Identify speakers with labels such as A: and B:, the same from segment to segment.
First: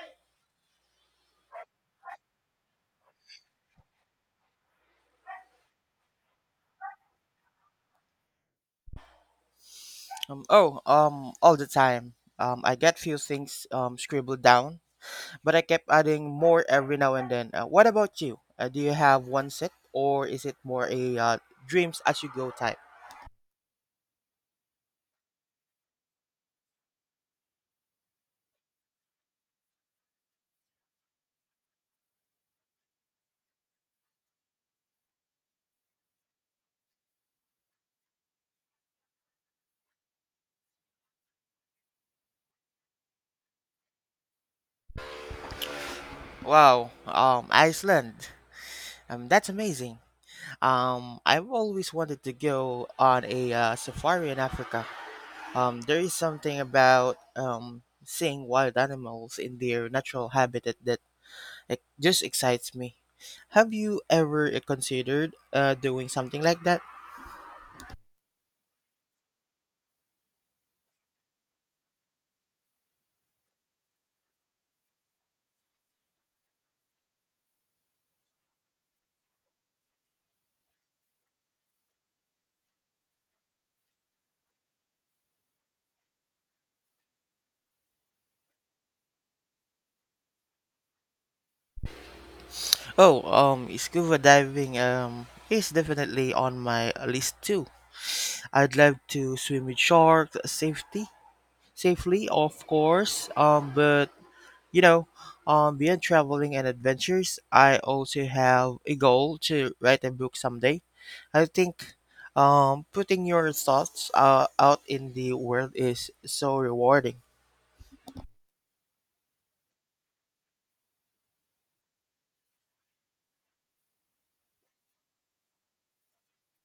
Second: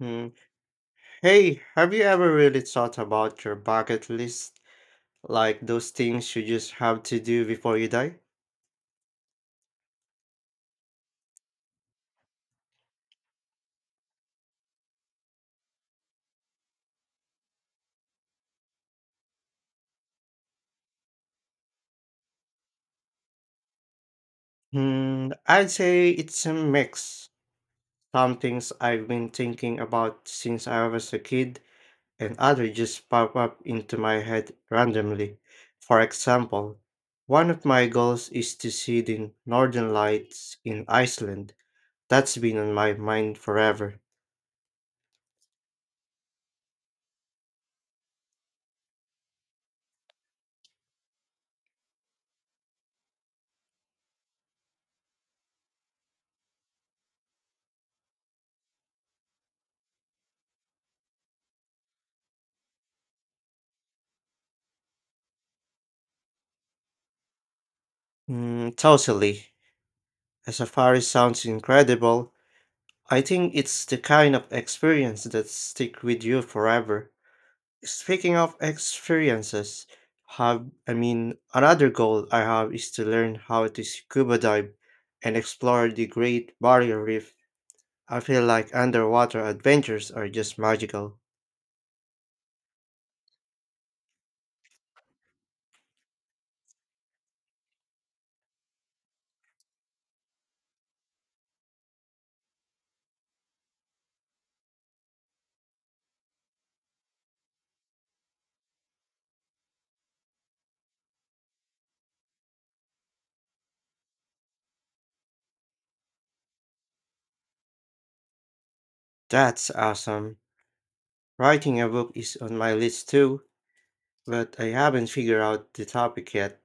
A: Hmm. Hey, have you ever really thought about your bucket list? Like those things you just have to do before you die?
B: Oh, all the time. I get few things scribbled down, but I kept adding more every now and then. What about you? Do you have one set, or is it more a dreams as you go type?
A: Hmm, I'd say it's a mix. Some things I've been thinking about since I was a kid, and others just pop up into my head randomly. For example, one of my goals is to see the northern lights in Iceland. That's been on my mind forever.
B: Wow, Iceland. That's amazing. I've always wanted to go on a safari in Africa. There is something about seeing wild animals in their natural habitat that It just excites me. Have you ever considered doing something like that?
A: Mm, totally. A safari sounds incredible. I think it's the kind of experience that stick with you forever. Speaking of experiences, have I mean another goal I have is to learn how to scuba dive and explore the Great Barrier Reef. I feel like underwater adventures are just magical.
B: Oh, Scuba diving is definitely on my list too. I'd love to swim with sharks safety safely, of course. But you know, beyond traveling and adventures, I also have a goal to write a book someday. I think putting your thoughts out in the world is so rewarding.
A: That's awesome. Writing a book is on my list too, but I haven't figured out the topic yet.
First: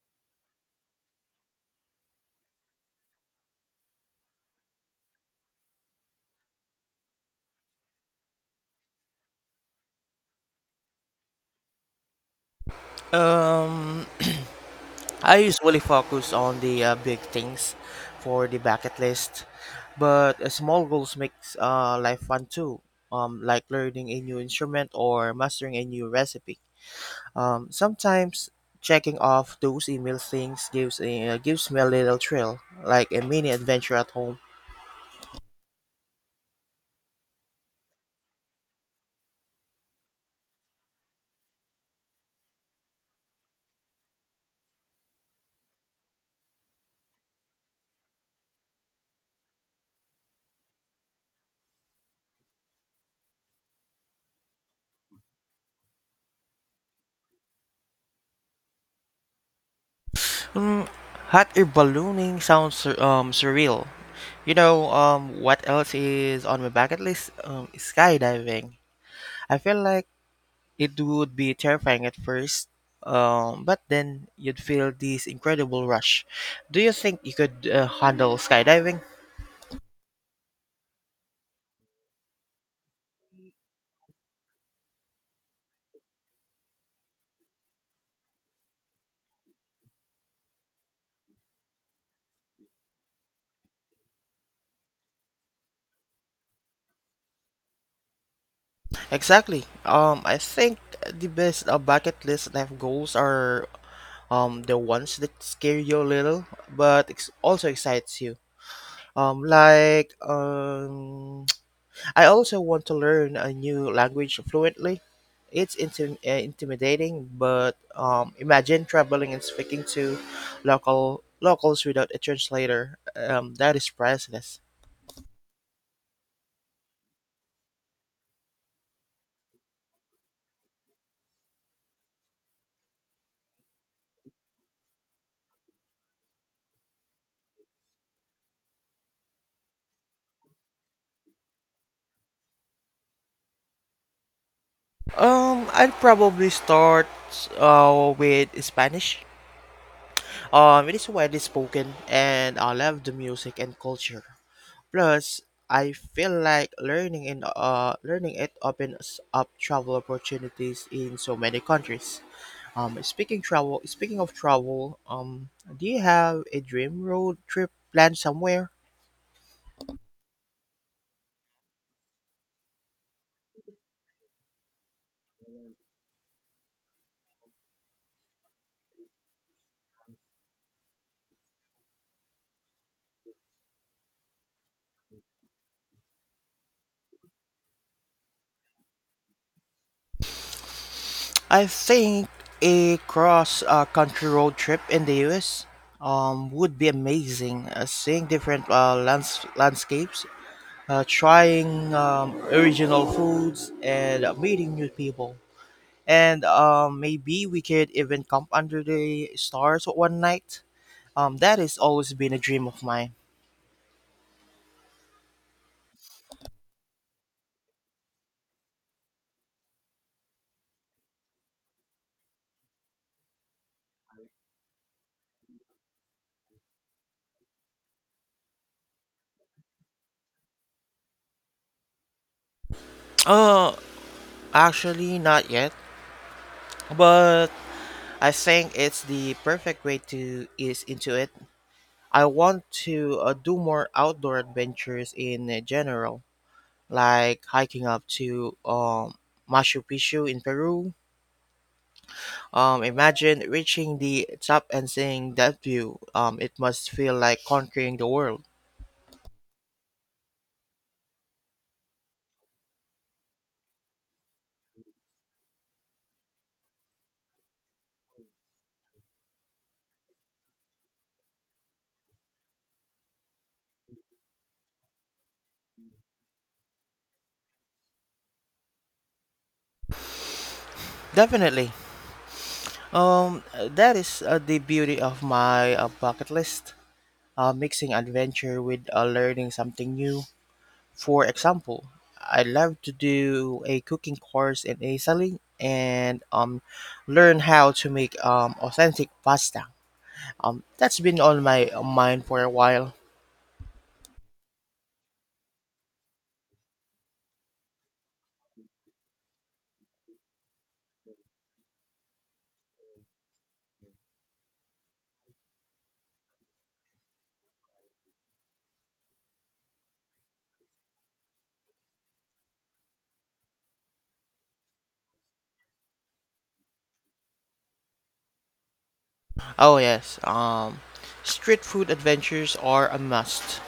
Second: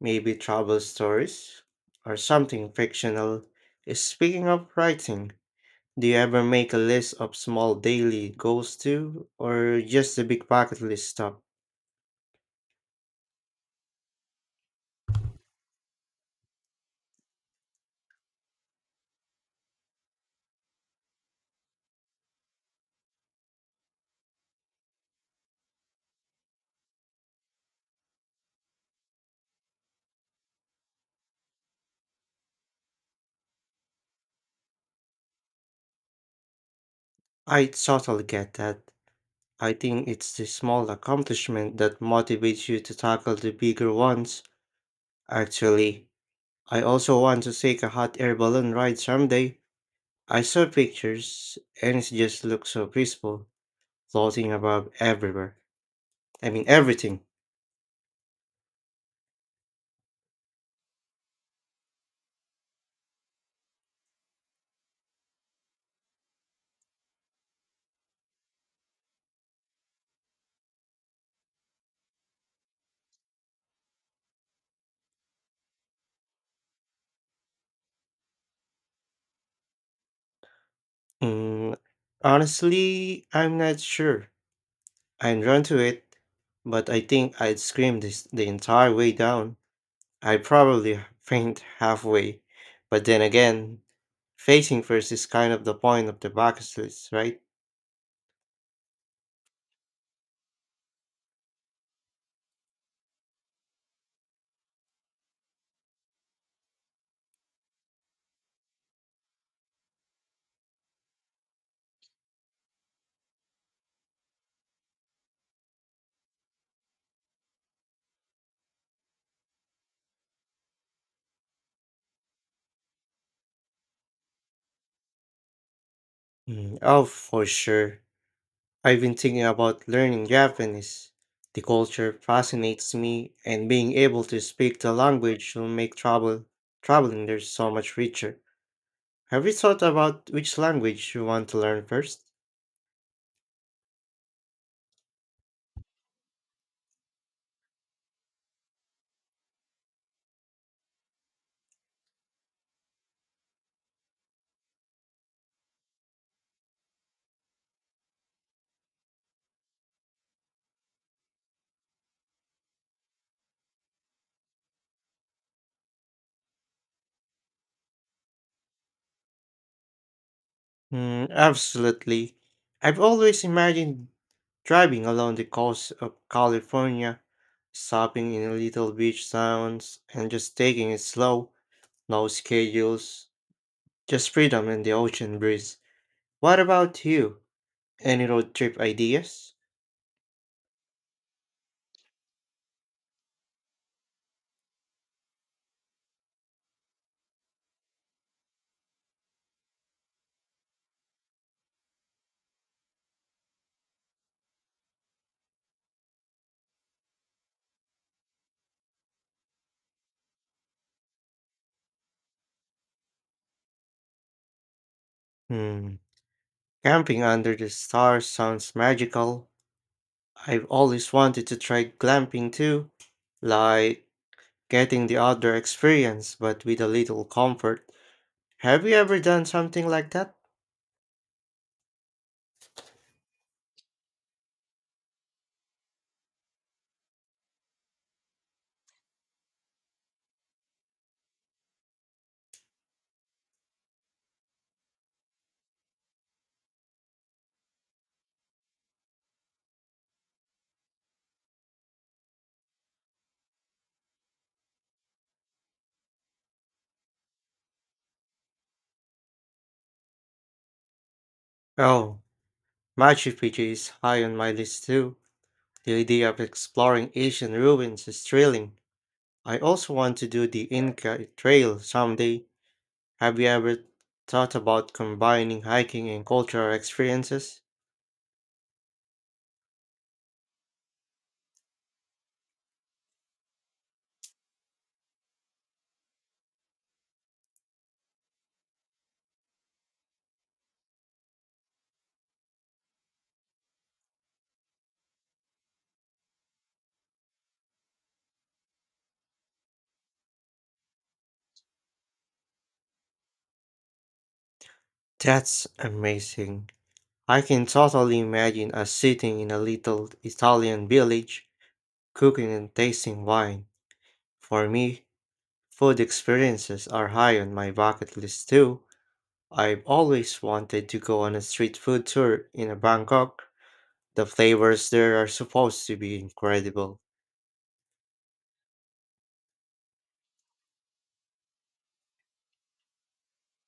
A: Maybe travel stories or something fictional. Speaking of writing, do you ever make a list of small daily goals too, or just the big bucket list stuff?
B: Um, I usually focus on the big things for the bucket list, but small goals makes life fun too. Like learning a new instrument or mastering a new recipe. Sometimes checking off those email things gives me a little thrill, like a mini adventure at home.
A: I totally get that. I think it's the small accomplishment that motivates you to tackle the bigger ones, actually. I also want to take a hot air balloon ride someday. I saw pictures and it just looks so peaceful, floating above everything.
B: Mm, hot air ballooning sounds surreal. You know what else is on my bucket list? Skydiving. I feel like It would be terrifying at first, but then you'd feel this incredible rush. Do you think you could handle skydiving?
A: Mm, honestly, I'm not sure. I'm drawn to it, but I think I'd scream this the entire way down. I'd probably faint halfway. But then again, facing first is kind of the point of the bucket list, right?
B: Exactly. I think the best bucket list life goals are the ones that scare you a little, but also excites you. Um, like um I also want to learn a new language fluently. It's intimidating, but imagine traveling and speaking to locals without a translator. That is priceless.
A: Mm, oh, for sure. I've been thinking about learning Japanese. The culture fascinates me, and being able to speak the language will make traveling there so much richer. Have you thought about which language you want to learn first?
B: I'd probably start with Spanish. It is widely spoken, and I love the music and culture. Plus, I feel like learning it opens up travel opportunities in so many countries. Speaking of travel, do you have a dream road trip planned somewhere?
A: Mm, absolutely. I've always imagined driving along the coast of California, stopping in little beach towns, and just taking it slow, no schedules, just freedom and the ocean breeze. What about you? Any road trip ideas?
B: I think a cross- country road trip in the US would be amazing. Seeing different landscapes, trying original foods, and meeting new people. And maybe we could even camp under the stars one night. That has always been a dream of mine.
A: Hmm. Camping under the stars sounds magical. I've always wanted to try glamping too, like getting the outdoor experience but with a little comfort. Have you ever done something like that?
B: Uh, Actually, not yet, but I think it's the perfect way to ease into it. I want to do more outdoor adventures in general, like hiking up to Machu Picchu in Peru. Imagine reaching the top and seeing that view. It must feel like conquering the world.
A: Oh, Machu Picchu is high on my list too. The idea of exploring ancient ruins is thrilling. I also want to do the Inca Trail someday. Have you ever thought about combining hiking and cultural experiences?
B: Definitely. That is the beauty of my bucket list. Mixing adventure with learning something new. For example, I'd love to do a cooking course in Italy and learn how to make authentic pasta. That's been on my mind for a while.
A: That's amazing. I can totally imagine us sitting in a little Italian village, cooking and tasting wine. For me, food experiences are high on my bucket list too. I've always wanted to go on a street food tour in a Bangkok. The flavors there are supposed to be incredible.
B: Oh yes, street food adventures are a must.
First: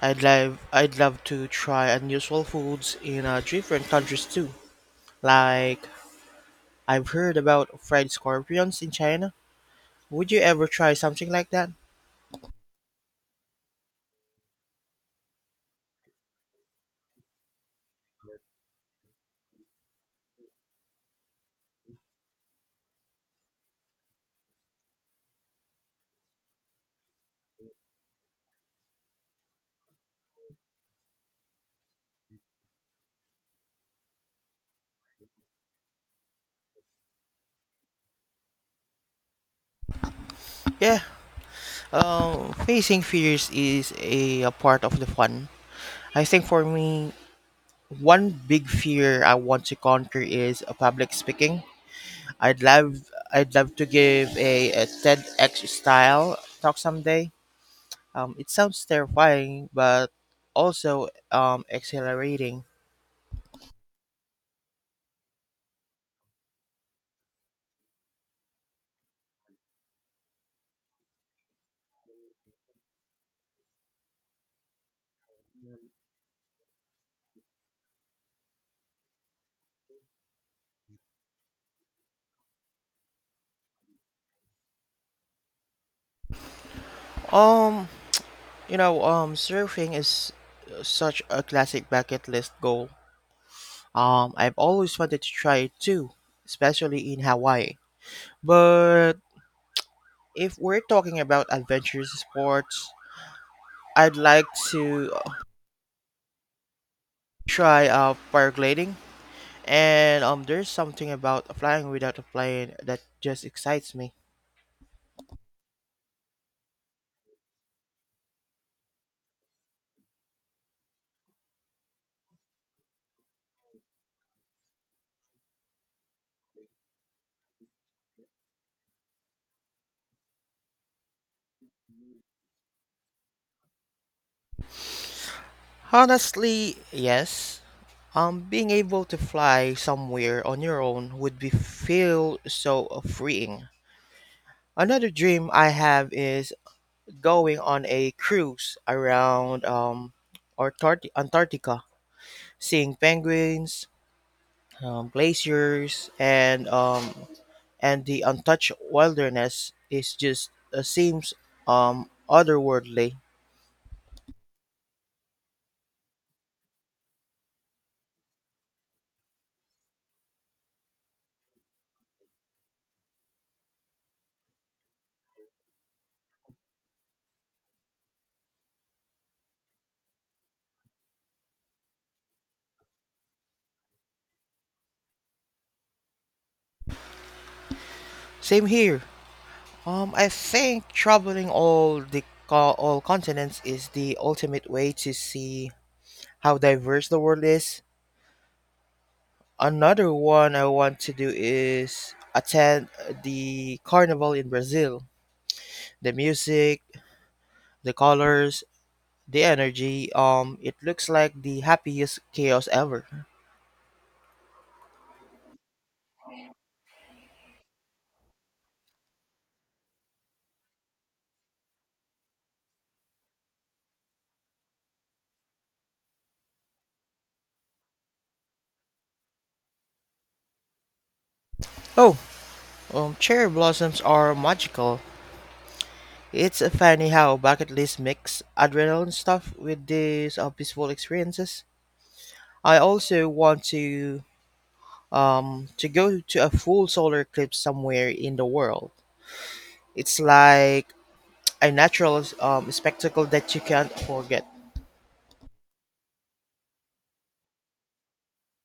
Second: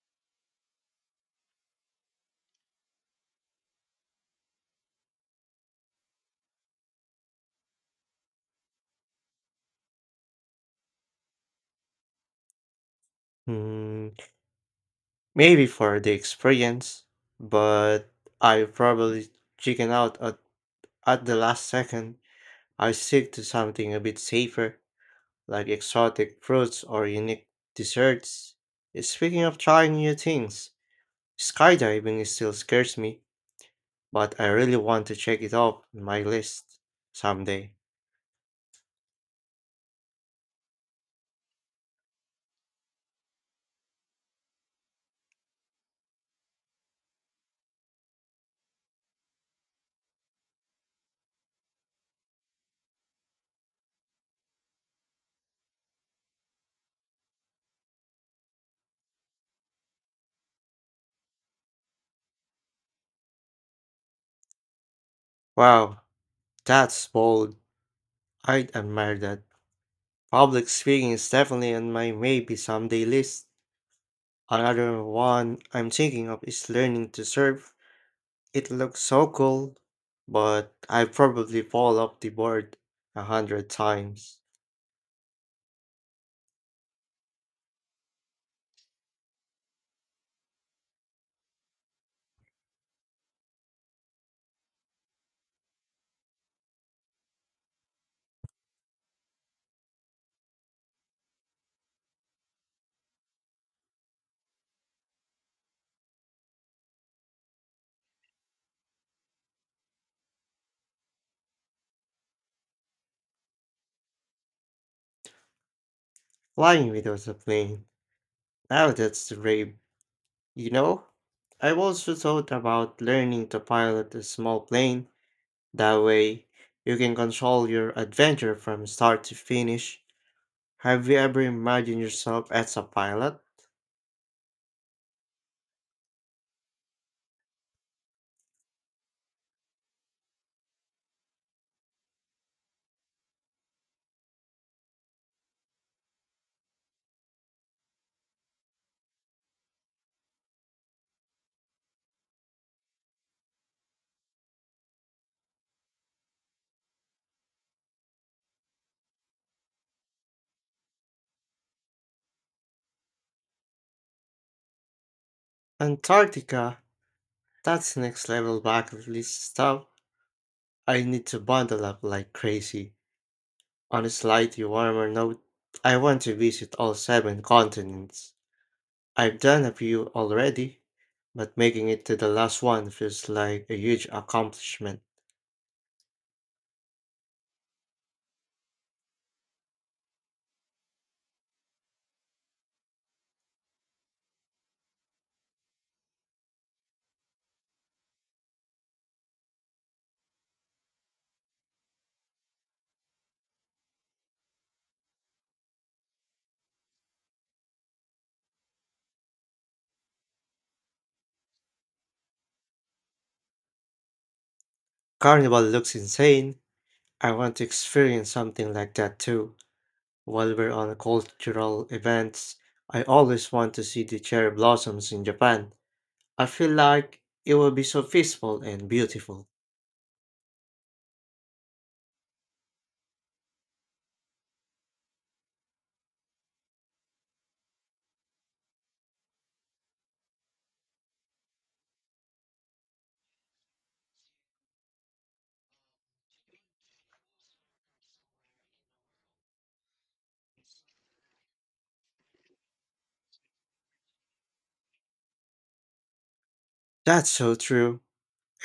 B: I'd love to try unusual foods in different countries too. Like I've heard about fried scorpions in China. Would you ever try something like that?
A: Hmm, maybe for the experience, but I probably chicken out at the last second. I stick to something a bit safer like exotic fruits or unique desserts. Speaking of trying new things, skydiving is still scares me, but I really want to check it off on my list someday.
B: Yeah, facing fears is a part of the fun. I think for me, one big fear I want to conquer is public speaking. I'd love, I'd love to give a TEDx style talk someday. It sounds terrifying, but also exhilarating.
A: Wow, that's bold. I'd admire that. Public speaking is definitely on my maybe someday list. Another one I'm thinking of is learning to surf. It looks so cool, but I probably fall off the board a hundred times.
B: Um, you know, surfing is such a classic bucket list goal. I've always wanted to try it too, especially in Hawaii. But if we're talking about adventurous sports, I'd like to try paragliding. And there's something about flying without a plane that just excites me.
A: Flying without a plane. Now that's brave. You know, I've also thought about learning to pilot a small plane. That way, you can control your adventure from start to finish. Have you ever imagined yourself as a pilot?
B: Honestly, yes. Being able to fly somewhere on your own would be feel so freeing. Another dream I have is going on a cruise around Antarctica, seeing penguins, glaciers, and the untouched wilderness is just seems otherworldly.
A: Antarctica, that's next level bucket list stuff. I need to bundle up like crazy. On a slightly warmer note, I want to visit all seven continents. I've done a few already, but making it to the last one feels like a huge accomplishment.
B: Same here. I think traveling all the all continents is the ultimate way to see how diverse the world is. Another one I want to do is attend the carnival in Brazil. The music, the colors, the energy. It looks like the happiest chaos ever.
A: Carnival looks insane. I want to experience something like that too. While we're on cultural events, I always want to see the cherry blossoms in Japan. I feel like it will be so peaceful and beautiful.
B: Oh, cherry blossoms are magical. It's funny how bucket list mix adrenaline stuff with these peaceful experiences. I also want to go to a full solar eclipse somewhere in the world. It's like a natural spectacle that you can't forget.
A: That's so true.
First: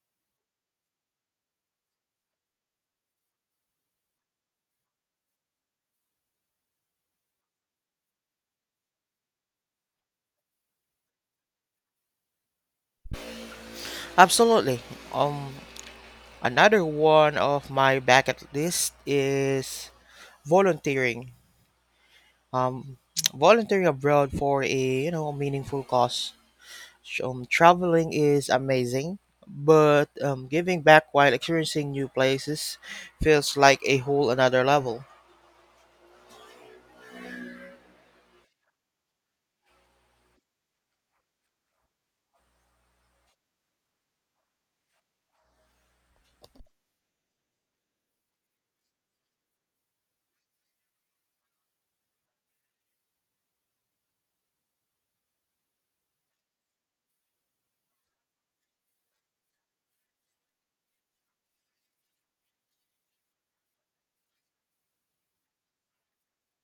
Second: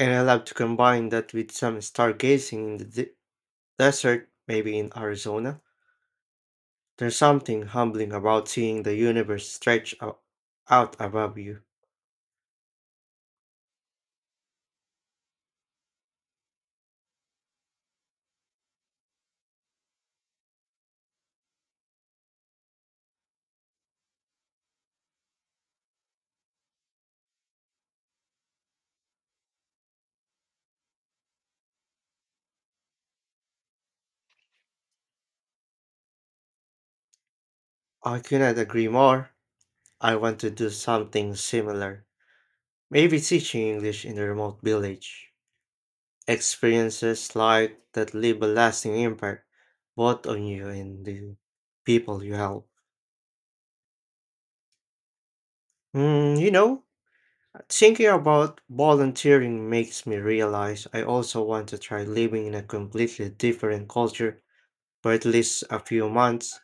A: And I love to combine that with some stargazing in the desert, maybe in Arizona. There's something humbling about seeing the universe stretch out above you.
B: Absolutely. Um, Another one of my bucket list is volunteering. Um, Volunteering abroad for a meaningful cause. Traveling is amazing, but giving back while experiencing new places feels like a whole another level.
A: I cannot agree more. I want to do something similar. Maybe teaching English in a remote village. Experiences like that leave a lasting impact, both on you and the people you help. Mm, you know, thinking about volunteering makes me realize I also want to try living in a completely different culture for at least a few months.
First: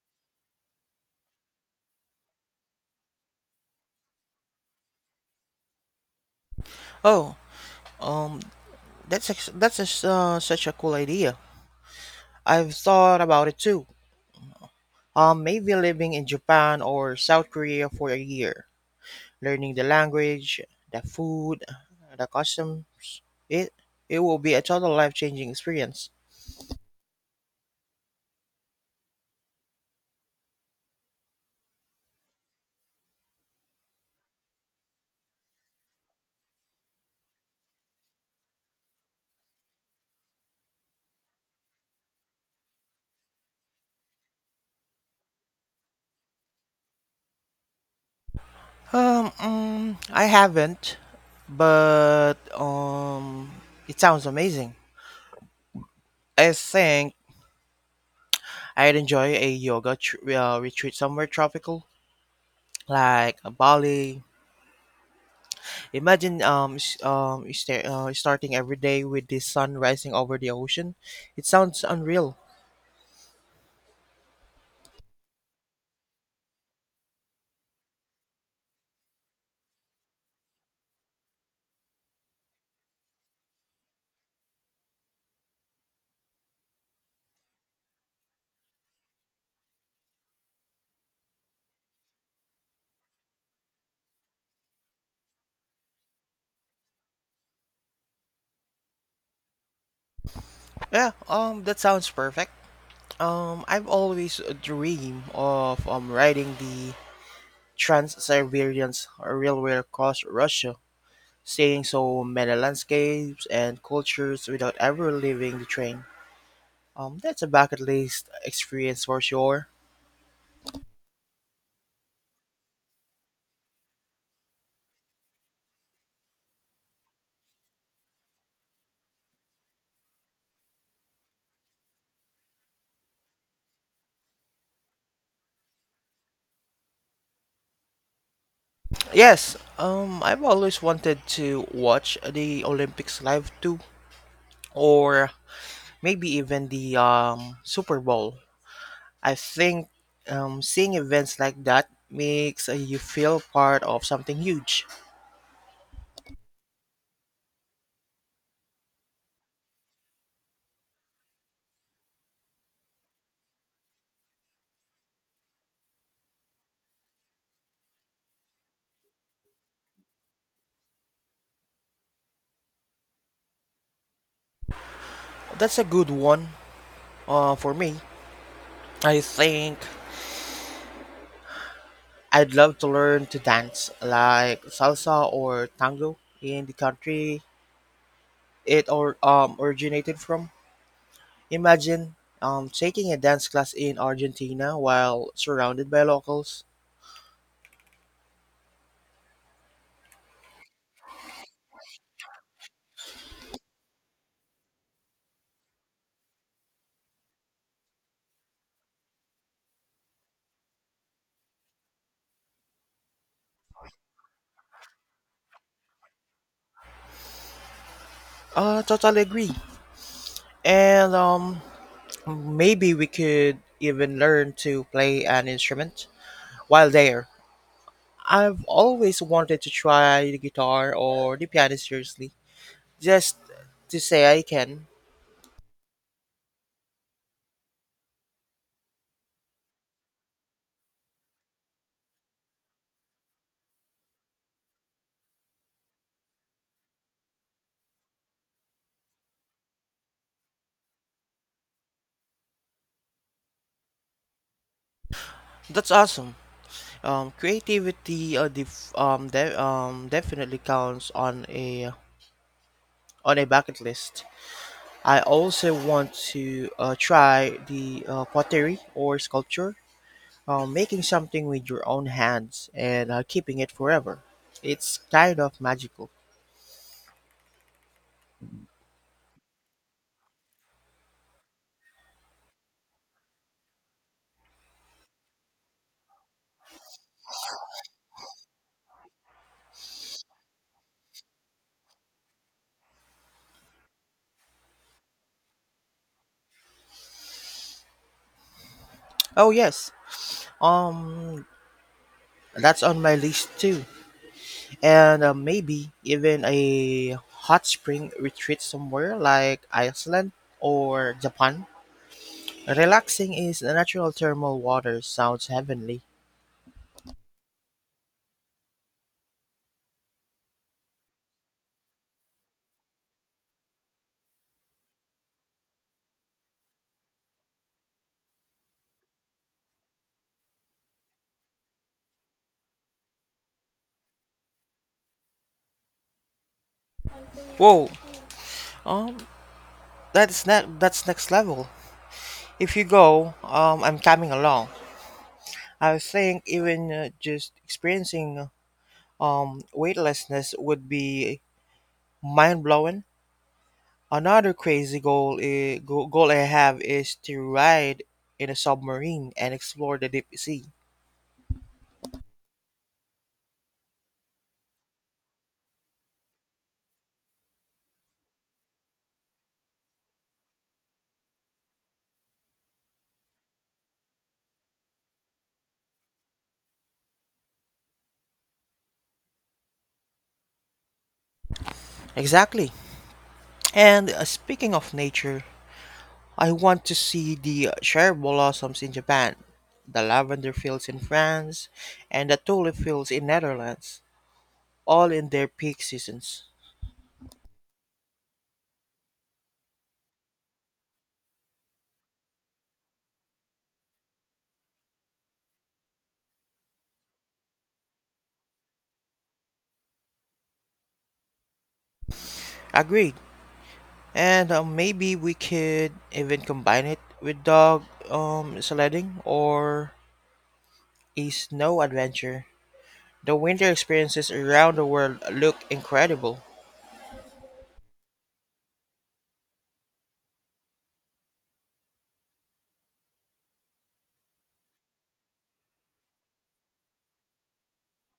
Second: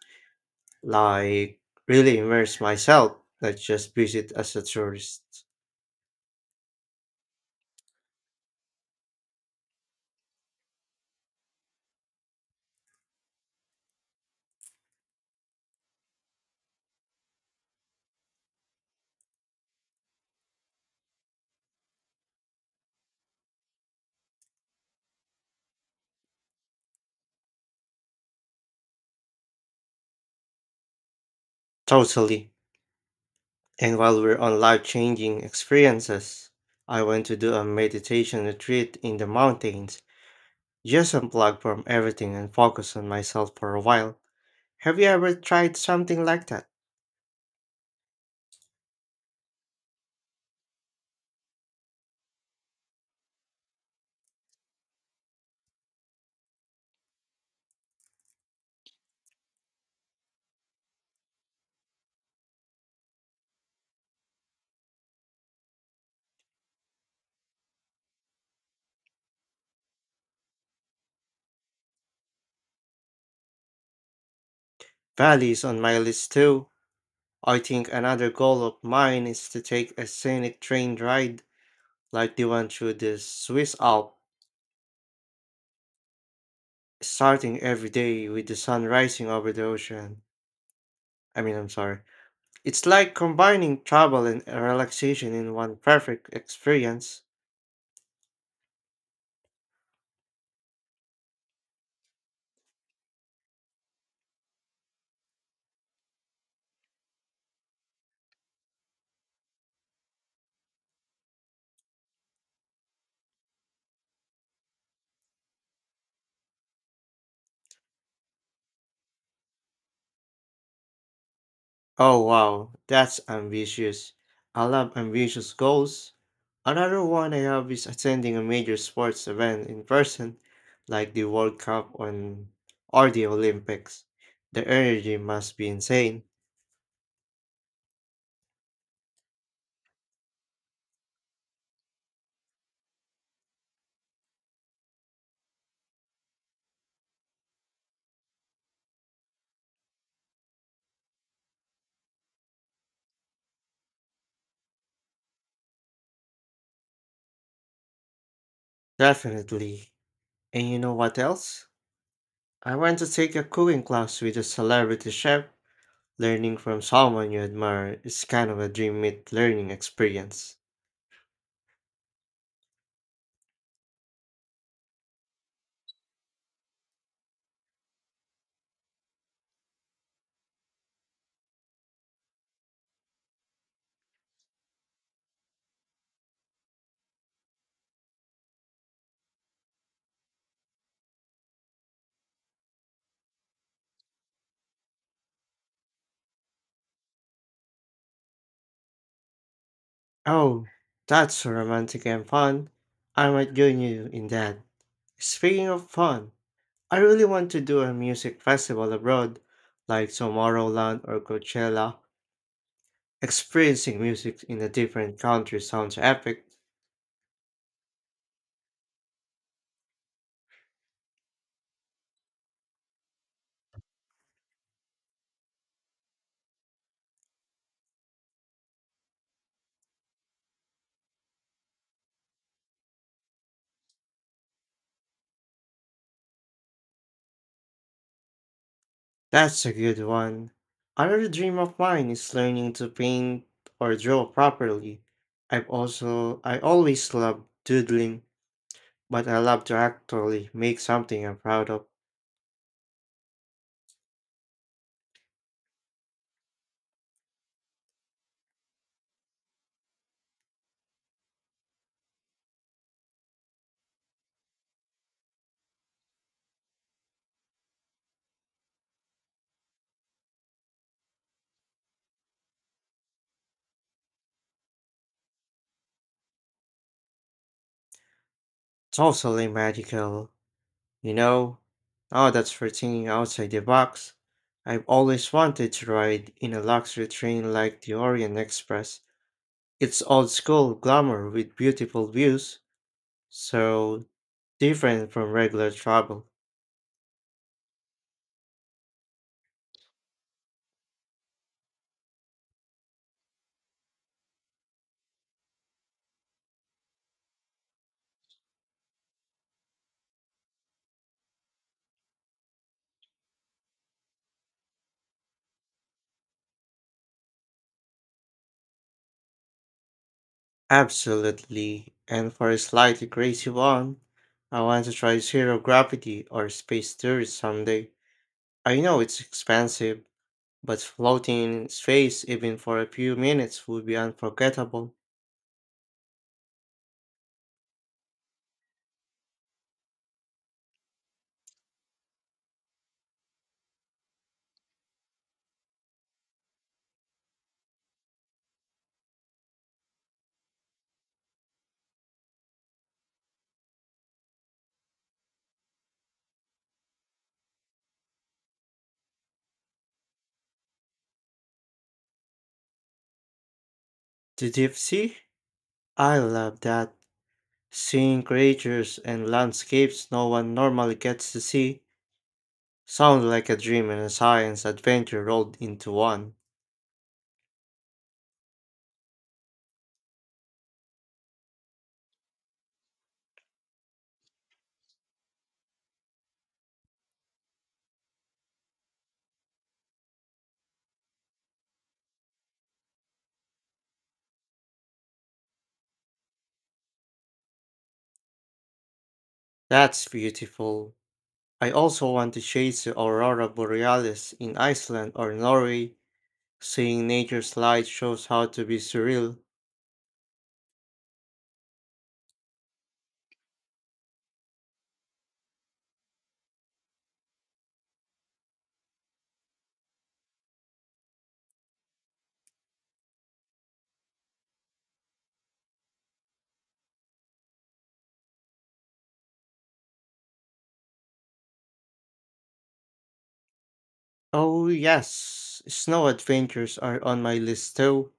A: Like really immerse myself, not just visit as a tourist.
B: Oh, um, that's that's a s such a cool idea. I've thought about it too. Maybe living in Japan or South Korea for a year, learning the language, the food, the custom. It it will be a total life changing experience.
A: Totally. And while we're on life changing experiences, I went to do a meditation retreat in the mountains, just unplug from everything and focus on myself for a while. Have you ever tried something like that?
B: I haven't, but um, it sounds amazing. I think I'd enjoy a yoga retreat somewhere tropical, like Bali. Imagine starting every day with the sun rising over the ocean. It sounds unreal.
A: Bali is on my list too. I think another goal of mine is to take a scenic train ride like the one through the Swiss Alps, starting every day with the sun rising over the ocean. I mean, I'm sorry. It's like combining travel and relaxation in one perfect experience.
B: Yeah, that sounds perfect. I've always dreamed of riding the Trans-Siberian railway across Russia, seeing so many landscapes and cultures without ever leaving the train. That's a bucket list experience for sure.
A: Oh wow, that's ambitious. I love ambitious goals. Another one I have is attending a major sports event in person, like the World Cup on, or the Olympics. The energy must be insane.
B: Yes, I've always wanted to watch the Olympics live too, or maybe even the Super Bowl. I think seeing events like that makes you feel part of something huge.
A: Definitely. And you know what else? I went to take a cooking class with a celebrity chef. Learning from someone you admire is kind of a dream meet learning experience.
B: That's a good one for me. I think I'd love to learn to dance like salsa or tango in the country it or originated from. Imagine taking a dance class in Argentina while surrounded by locals.
A: Oh, that's so romantic and fun. I might join you in that. Speaking of fun, I really want to do a music festival abroad, like Tomorrowland or Coachella. Experiencing music in a different country sounds epic.
B: Totally agree. And maybe we could even learn to play an instrument while there. I've always wanted to try the guitar or the piano seriously, just to say I can.
A: That's a good one. Another dream of mine is learning to paint or draw properly. I always loved doodling, but I love to actually make something I'm proud of.
B: That's awesome. Creativity definitely counts on a bucket list. I also want to try the pottery or sculpture, making something with your own hands and keeping it forever. It's kind of magical.
A: It's totally magical, you know. Now that's for thinking outside the box. I've always wanted to ride in a luxury train like the Orient Express. It's old school glamour with beautiful views, so different from regular travel.
B: Oh yes, um, that's on my list too, and maybe even a hot spring retreat somewhere like Iceland or Japan. Relaxing is the natural thermal water sounds heavenly.
A: Absolutely. And for a slightly crazy one, I want to try zero gravity or space tourist someday. I know it's expensive, but floating in space even for a few minutes would be unforgettable.
B: Whoa, um, that's that's next level. If you go, I'm coming along. I think even just experiencing weightlessness would be mind blowing. Another crazy goal I have is to ride in a submarine and explore the deep sea.
A: The deep sea? I love that. Seeing creatures and landscapes no one normally gets to see sounds like a dream and a science adventure rolled into one.
B: Exactly. And speaking of nature, I want to see the cherry blossoms in Japan, the lavender fields in France, and the tulip fields in Netherlands, all in their peak seasons.
A: That's beautiful. I also want to chase the aurora borealis in Iceland or Norway. Seeing nature's light shows how to be surreal.
B: Agreed. And maybe we could even combine it with dog sledding or a snow adventure. The winter experiences around the world look incredible.
A: Oh yes, snow adventures are on my list too.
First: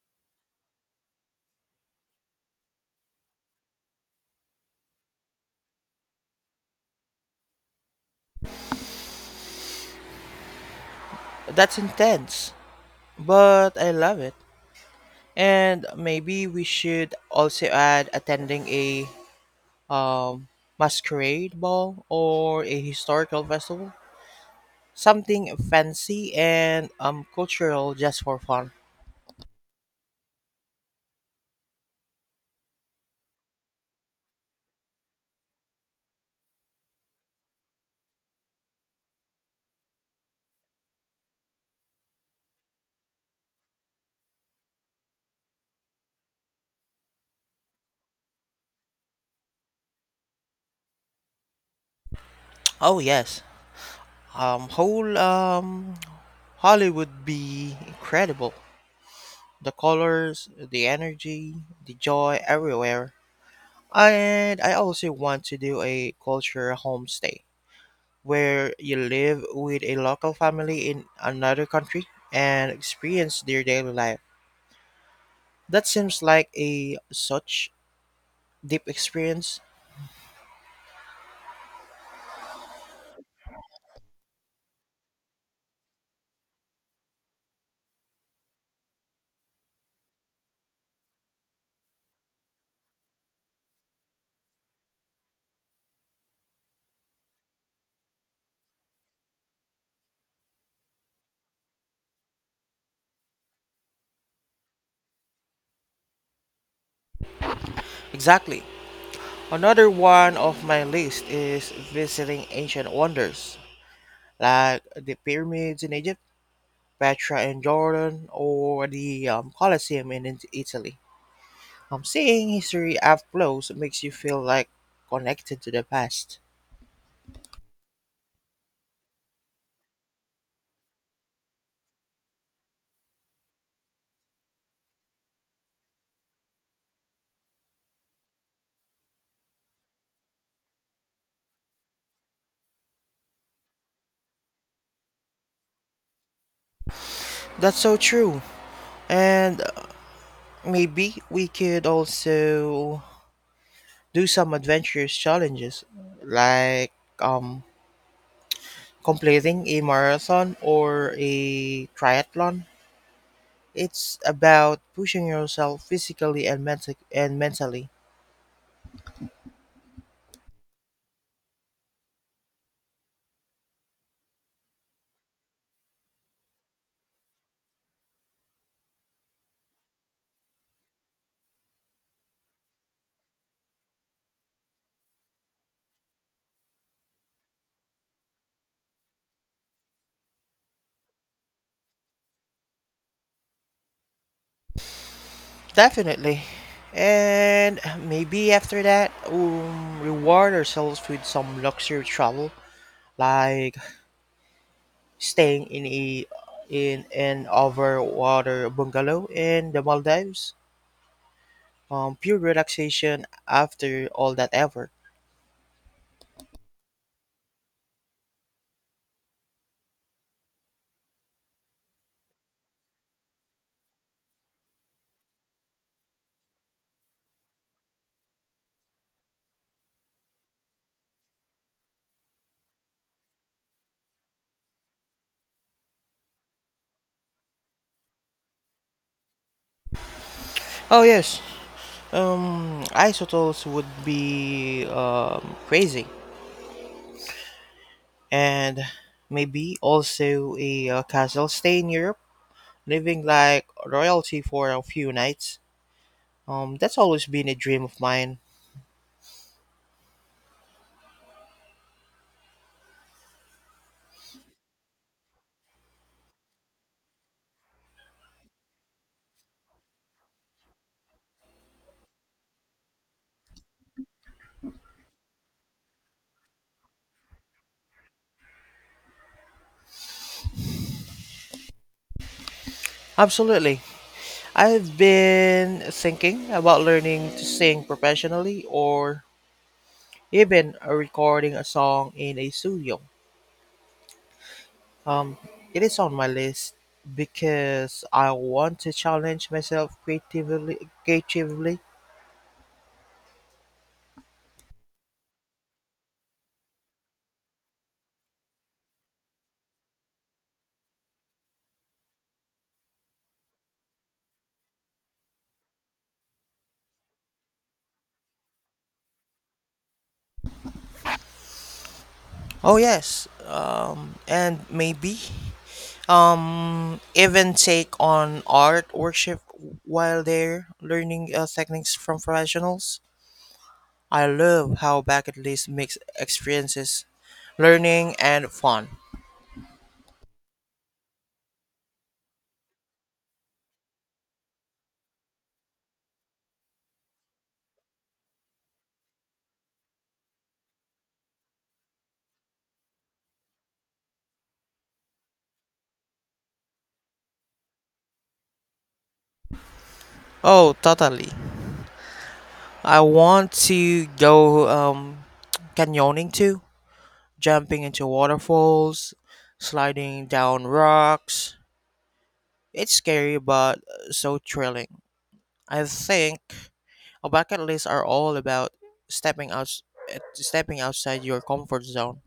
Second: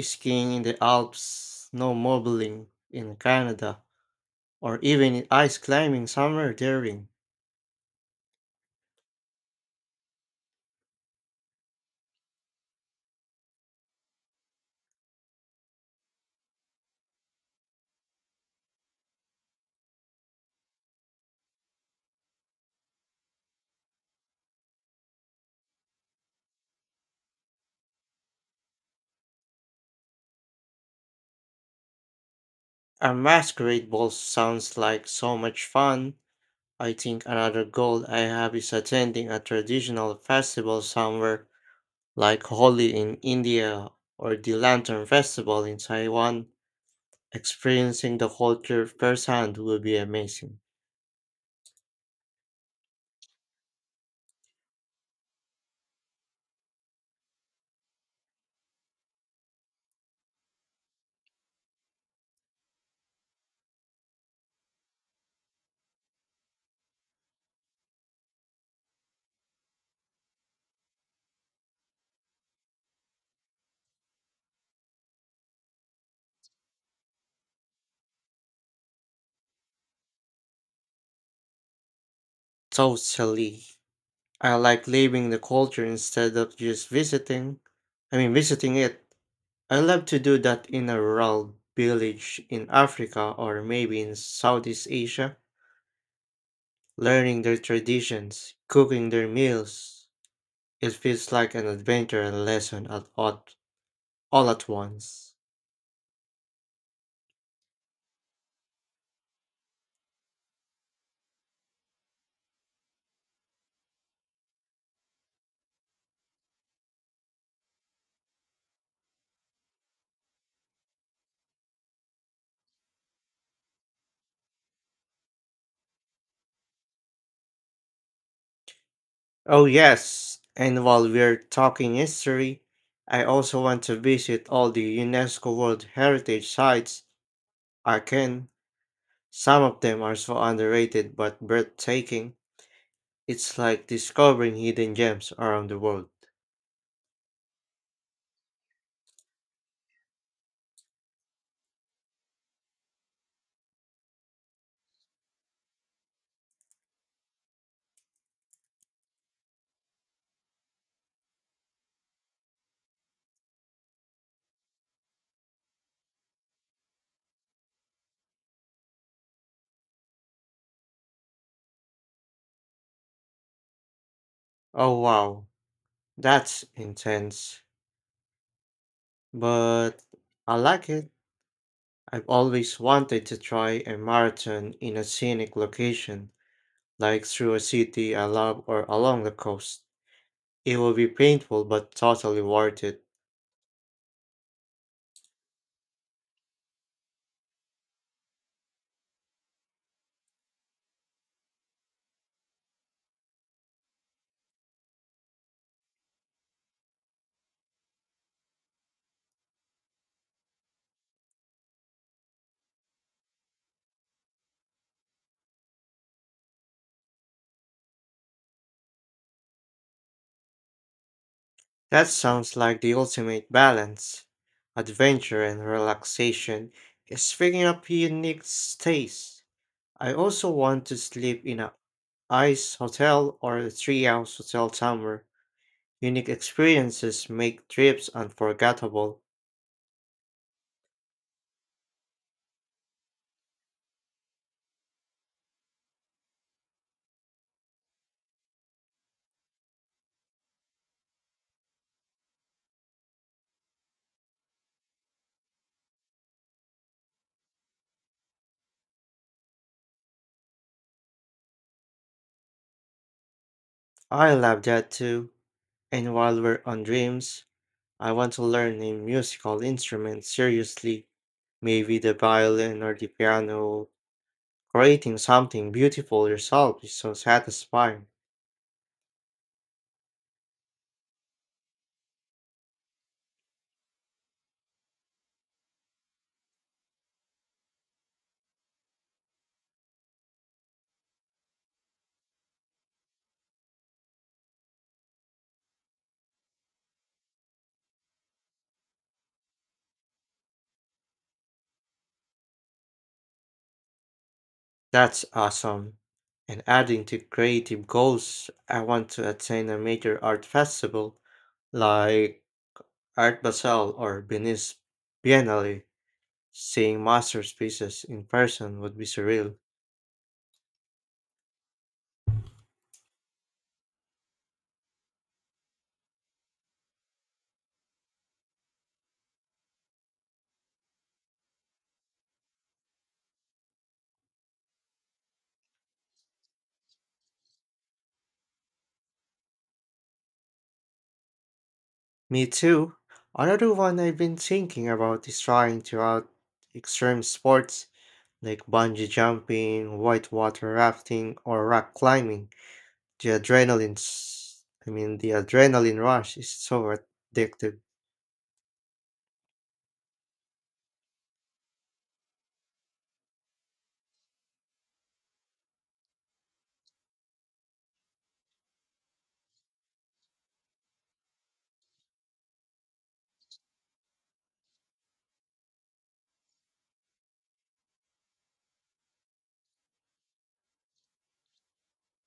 A: Skiing in the Alps, snowmobiling in Canada, or even ice climbing somewhere daring.
B: That's intense, but I love it. And maybe we should also add attending a um, masquerade ball or a historical festival. Something fancy and cultural just for fun.
A: A masquerade ball sounds like so much fun. I think another goal I have is attending a traditional festival somewhere like Holi in India or the Lantern Festival in Taiwan, experiencing the culture firsthand will be amazing.
B: Oh yes, whole Hollywood be incredible. The colors, the energy, the joy everywhere. And I also want to do a culture homestay where you live with a local family in another country and experience their daily life. That seems like a such deep experience.
A: Totally. I like living the culture instead of just visiting it. I love to do that in a rural village in Africa or maybe in Southeast Asia, learning their traditions, cooking their meals. It feels like an adventure and lesson all at once.
B: Exactly. Another one of my list is visiting ancient wonders like the pyramids in Egypt, Petra in Jordan, or the Colosseum in Italy. Seeing history up close makes you feel like connected to the past.
A: Oh, yes. And while we're talking history, I also want to visit all the UNESCO World Heritage Sites I can. Some of them are so underrated but breathtaking. It's like discovering hidden gems around the world.
B: That's so true. And maybe we could also do some adventurous challenges like um, completing a marathon or a triathlon. It's about pushing yourself physically and mentally.
A: Oh, wow. That's intense. But I like it. I've always wanted to try a marathon in a scenic location, like through a city I love or along the coast. It will be painful but totally worth it.
B: Definitely. And maybe after that, reward ourselves with some luxury travel, like staying in a in an overwater bungalow in the Maldives. Pure relaxation after all that effort.
A: That sounds like the ultimate balance. Adventure and relaxation. Speaking of unique stays, I also want to sleep in a ice hotel or a treehouse hotel somewhere. Unique experiences make trips unforgettable.
B: Oh yes. Isotopes would be crazy, and maybe also a castle stay in Europe, living like royalty for a few nights. That's always been a dream of mine.
A: I love that too. And while we're on dreams, I want to learn a musical instrument seriously. Maybe the violin or the piano. Creating something beautiful yourself is so satisfying.
B: Absolutely. I've been thinking about learning to sing professionally or even recording a song in a studio. Um, it is on my list because I want to challenge myself creatively.
A: That's awesome. And adding to creative goals, I want to attend a major art festival like Art Basel or Venice Biennale. Seeing masterpieces in person would be surreal.
B: Oh, yes. And maybe even take on art worship while they're learning techniques from professionals. I love how bucket list makes experiences learning and fun.
A: Me too. Another one I've been thinking about is trying to out extreme sports like bungee jumping, whitewater rafting, or rock climbing. The adrenaline rush is so addictive.
B: Oh totally, I want to go canyoning too, jumping into waterfalls, sliding down rocks. It's scary but so thrilling. I think a bucket lists are all about stepping out stepping outside your comfort zone.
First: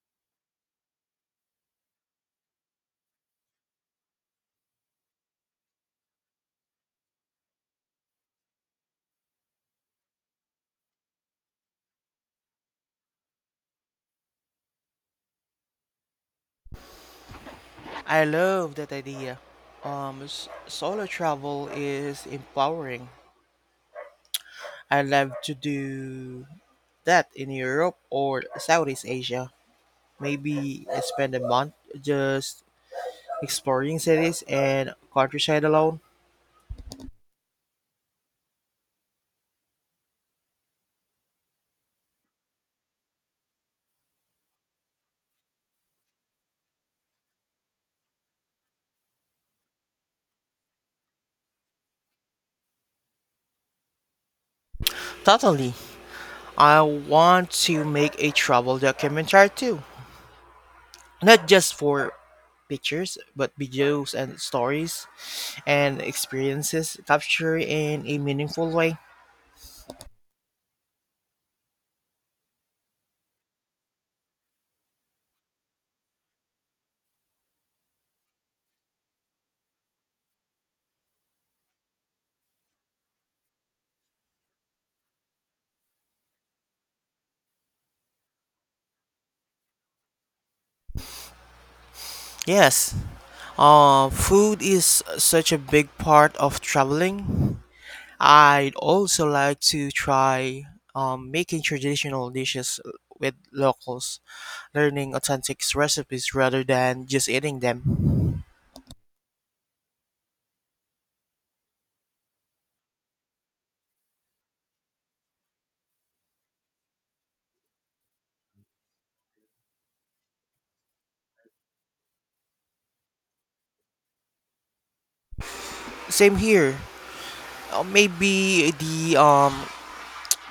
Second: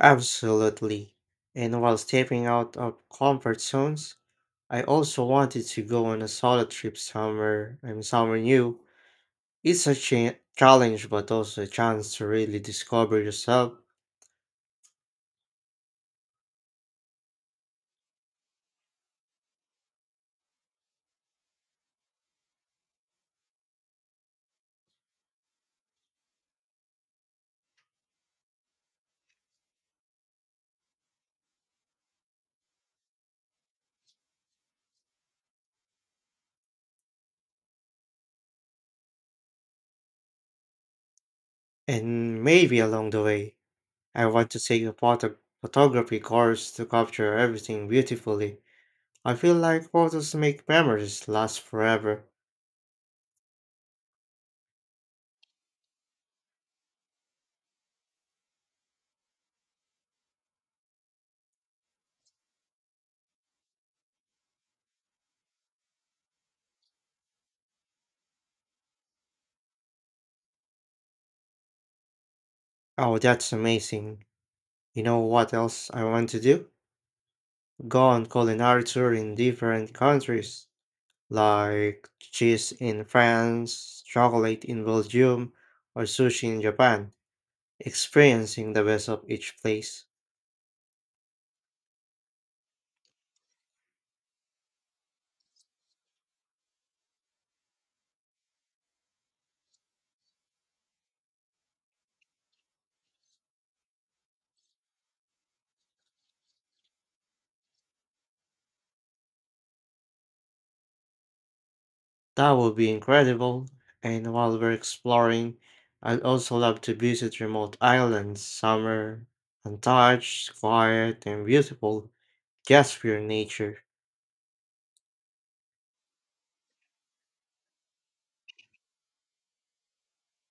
A: Absolutely. And while stepping out of comfort zones, I also wanted to go on a solo trip somewhere new. It's a challenge, but also a chance to really discover yourself.
B: I love that idea. Solo travel is empowering. I love to do that in Europe or Southeast Asia. Maybe I spend a month just exploring cities and countryside alone.
A: And maybe along the way, I want to take a photography course to capture everything beautifully. I feel like photos make memories last forever.
B: Totally. I want to make a travel documentary too, not just for pictures but videos and stories and experiences captured in a meaningful way.
A: Oh, that's amazing. You know what else I want to do? Go on culinary tour in different countries, like cheese in France, chocolate in Belgium, or sushi in Japan, experiencing the best of each place.
B: Yes, food is such a big part of traveling. I'd also like to try making traditional dishes with locals, learning authentic recipes rather than just eating them.
A: That would be incredible. And while we're exploring, I'd also love to visit remote islands, summer, untouched, quiet, and beautiful, just pure nature.
B: Same here. Maybe the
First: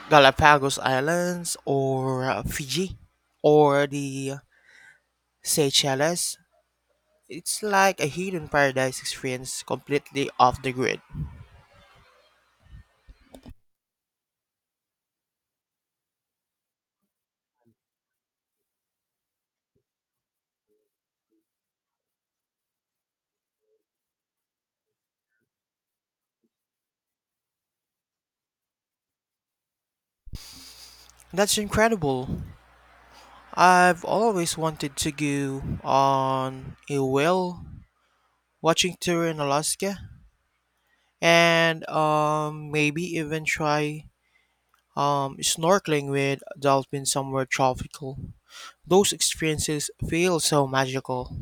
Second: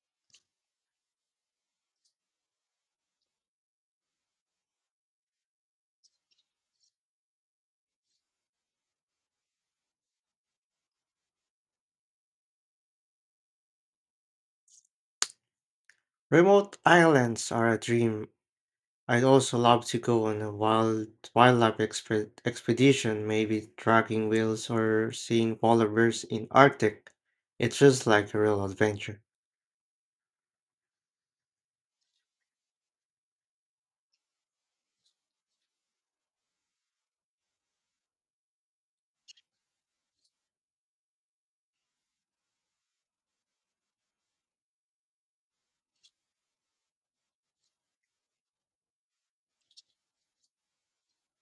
B: Galapagos Islands or Fiji or the Seychelles. It's like a hidden paradise experience completely off the grid.
A: Remote islands are a dream. I'd also love to go on a wildlife expedition, maybe tracking whales or seeing polar bears in Arctic. It feels like a real adventure.
B: That's incredible. I've always wanted to go on a whale watching tour in Alaska, and maybe even try snorkeling with dolphins somewhere tropical. Those experiences feel so magical.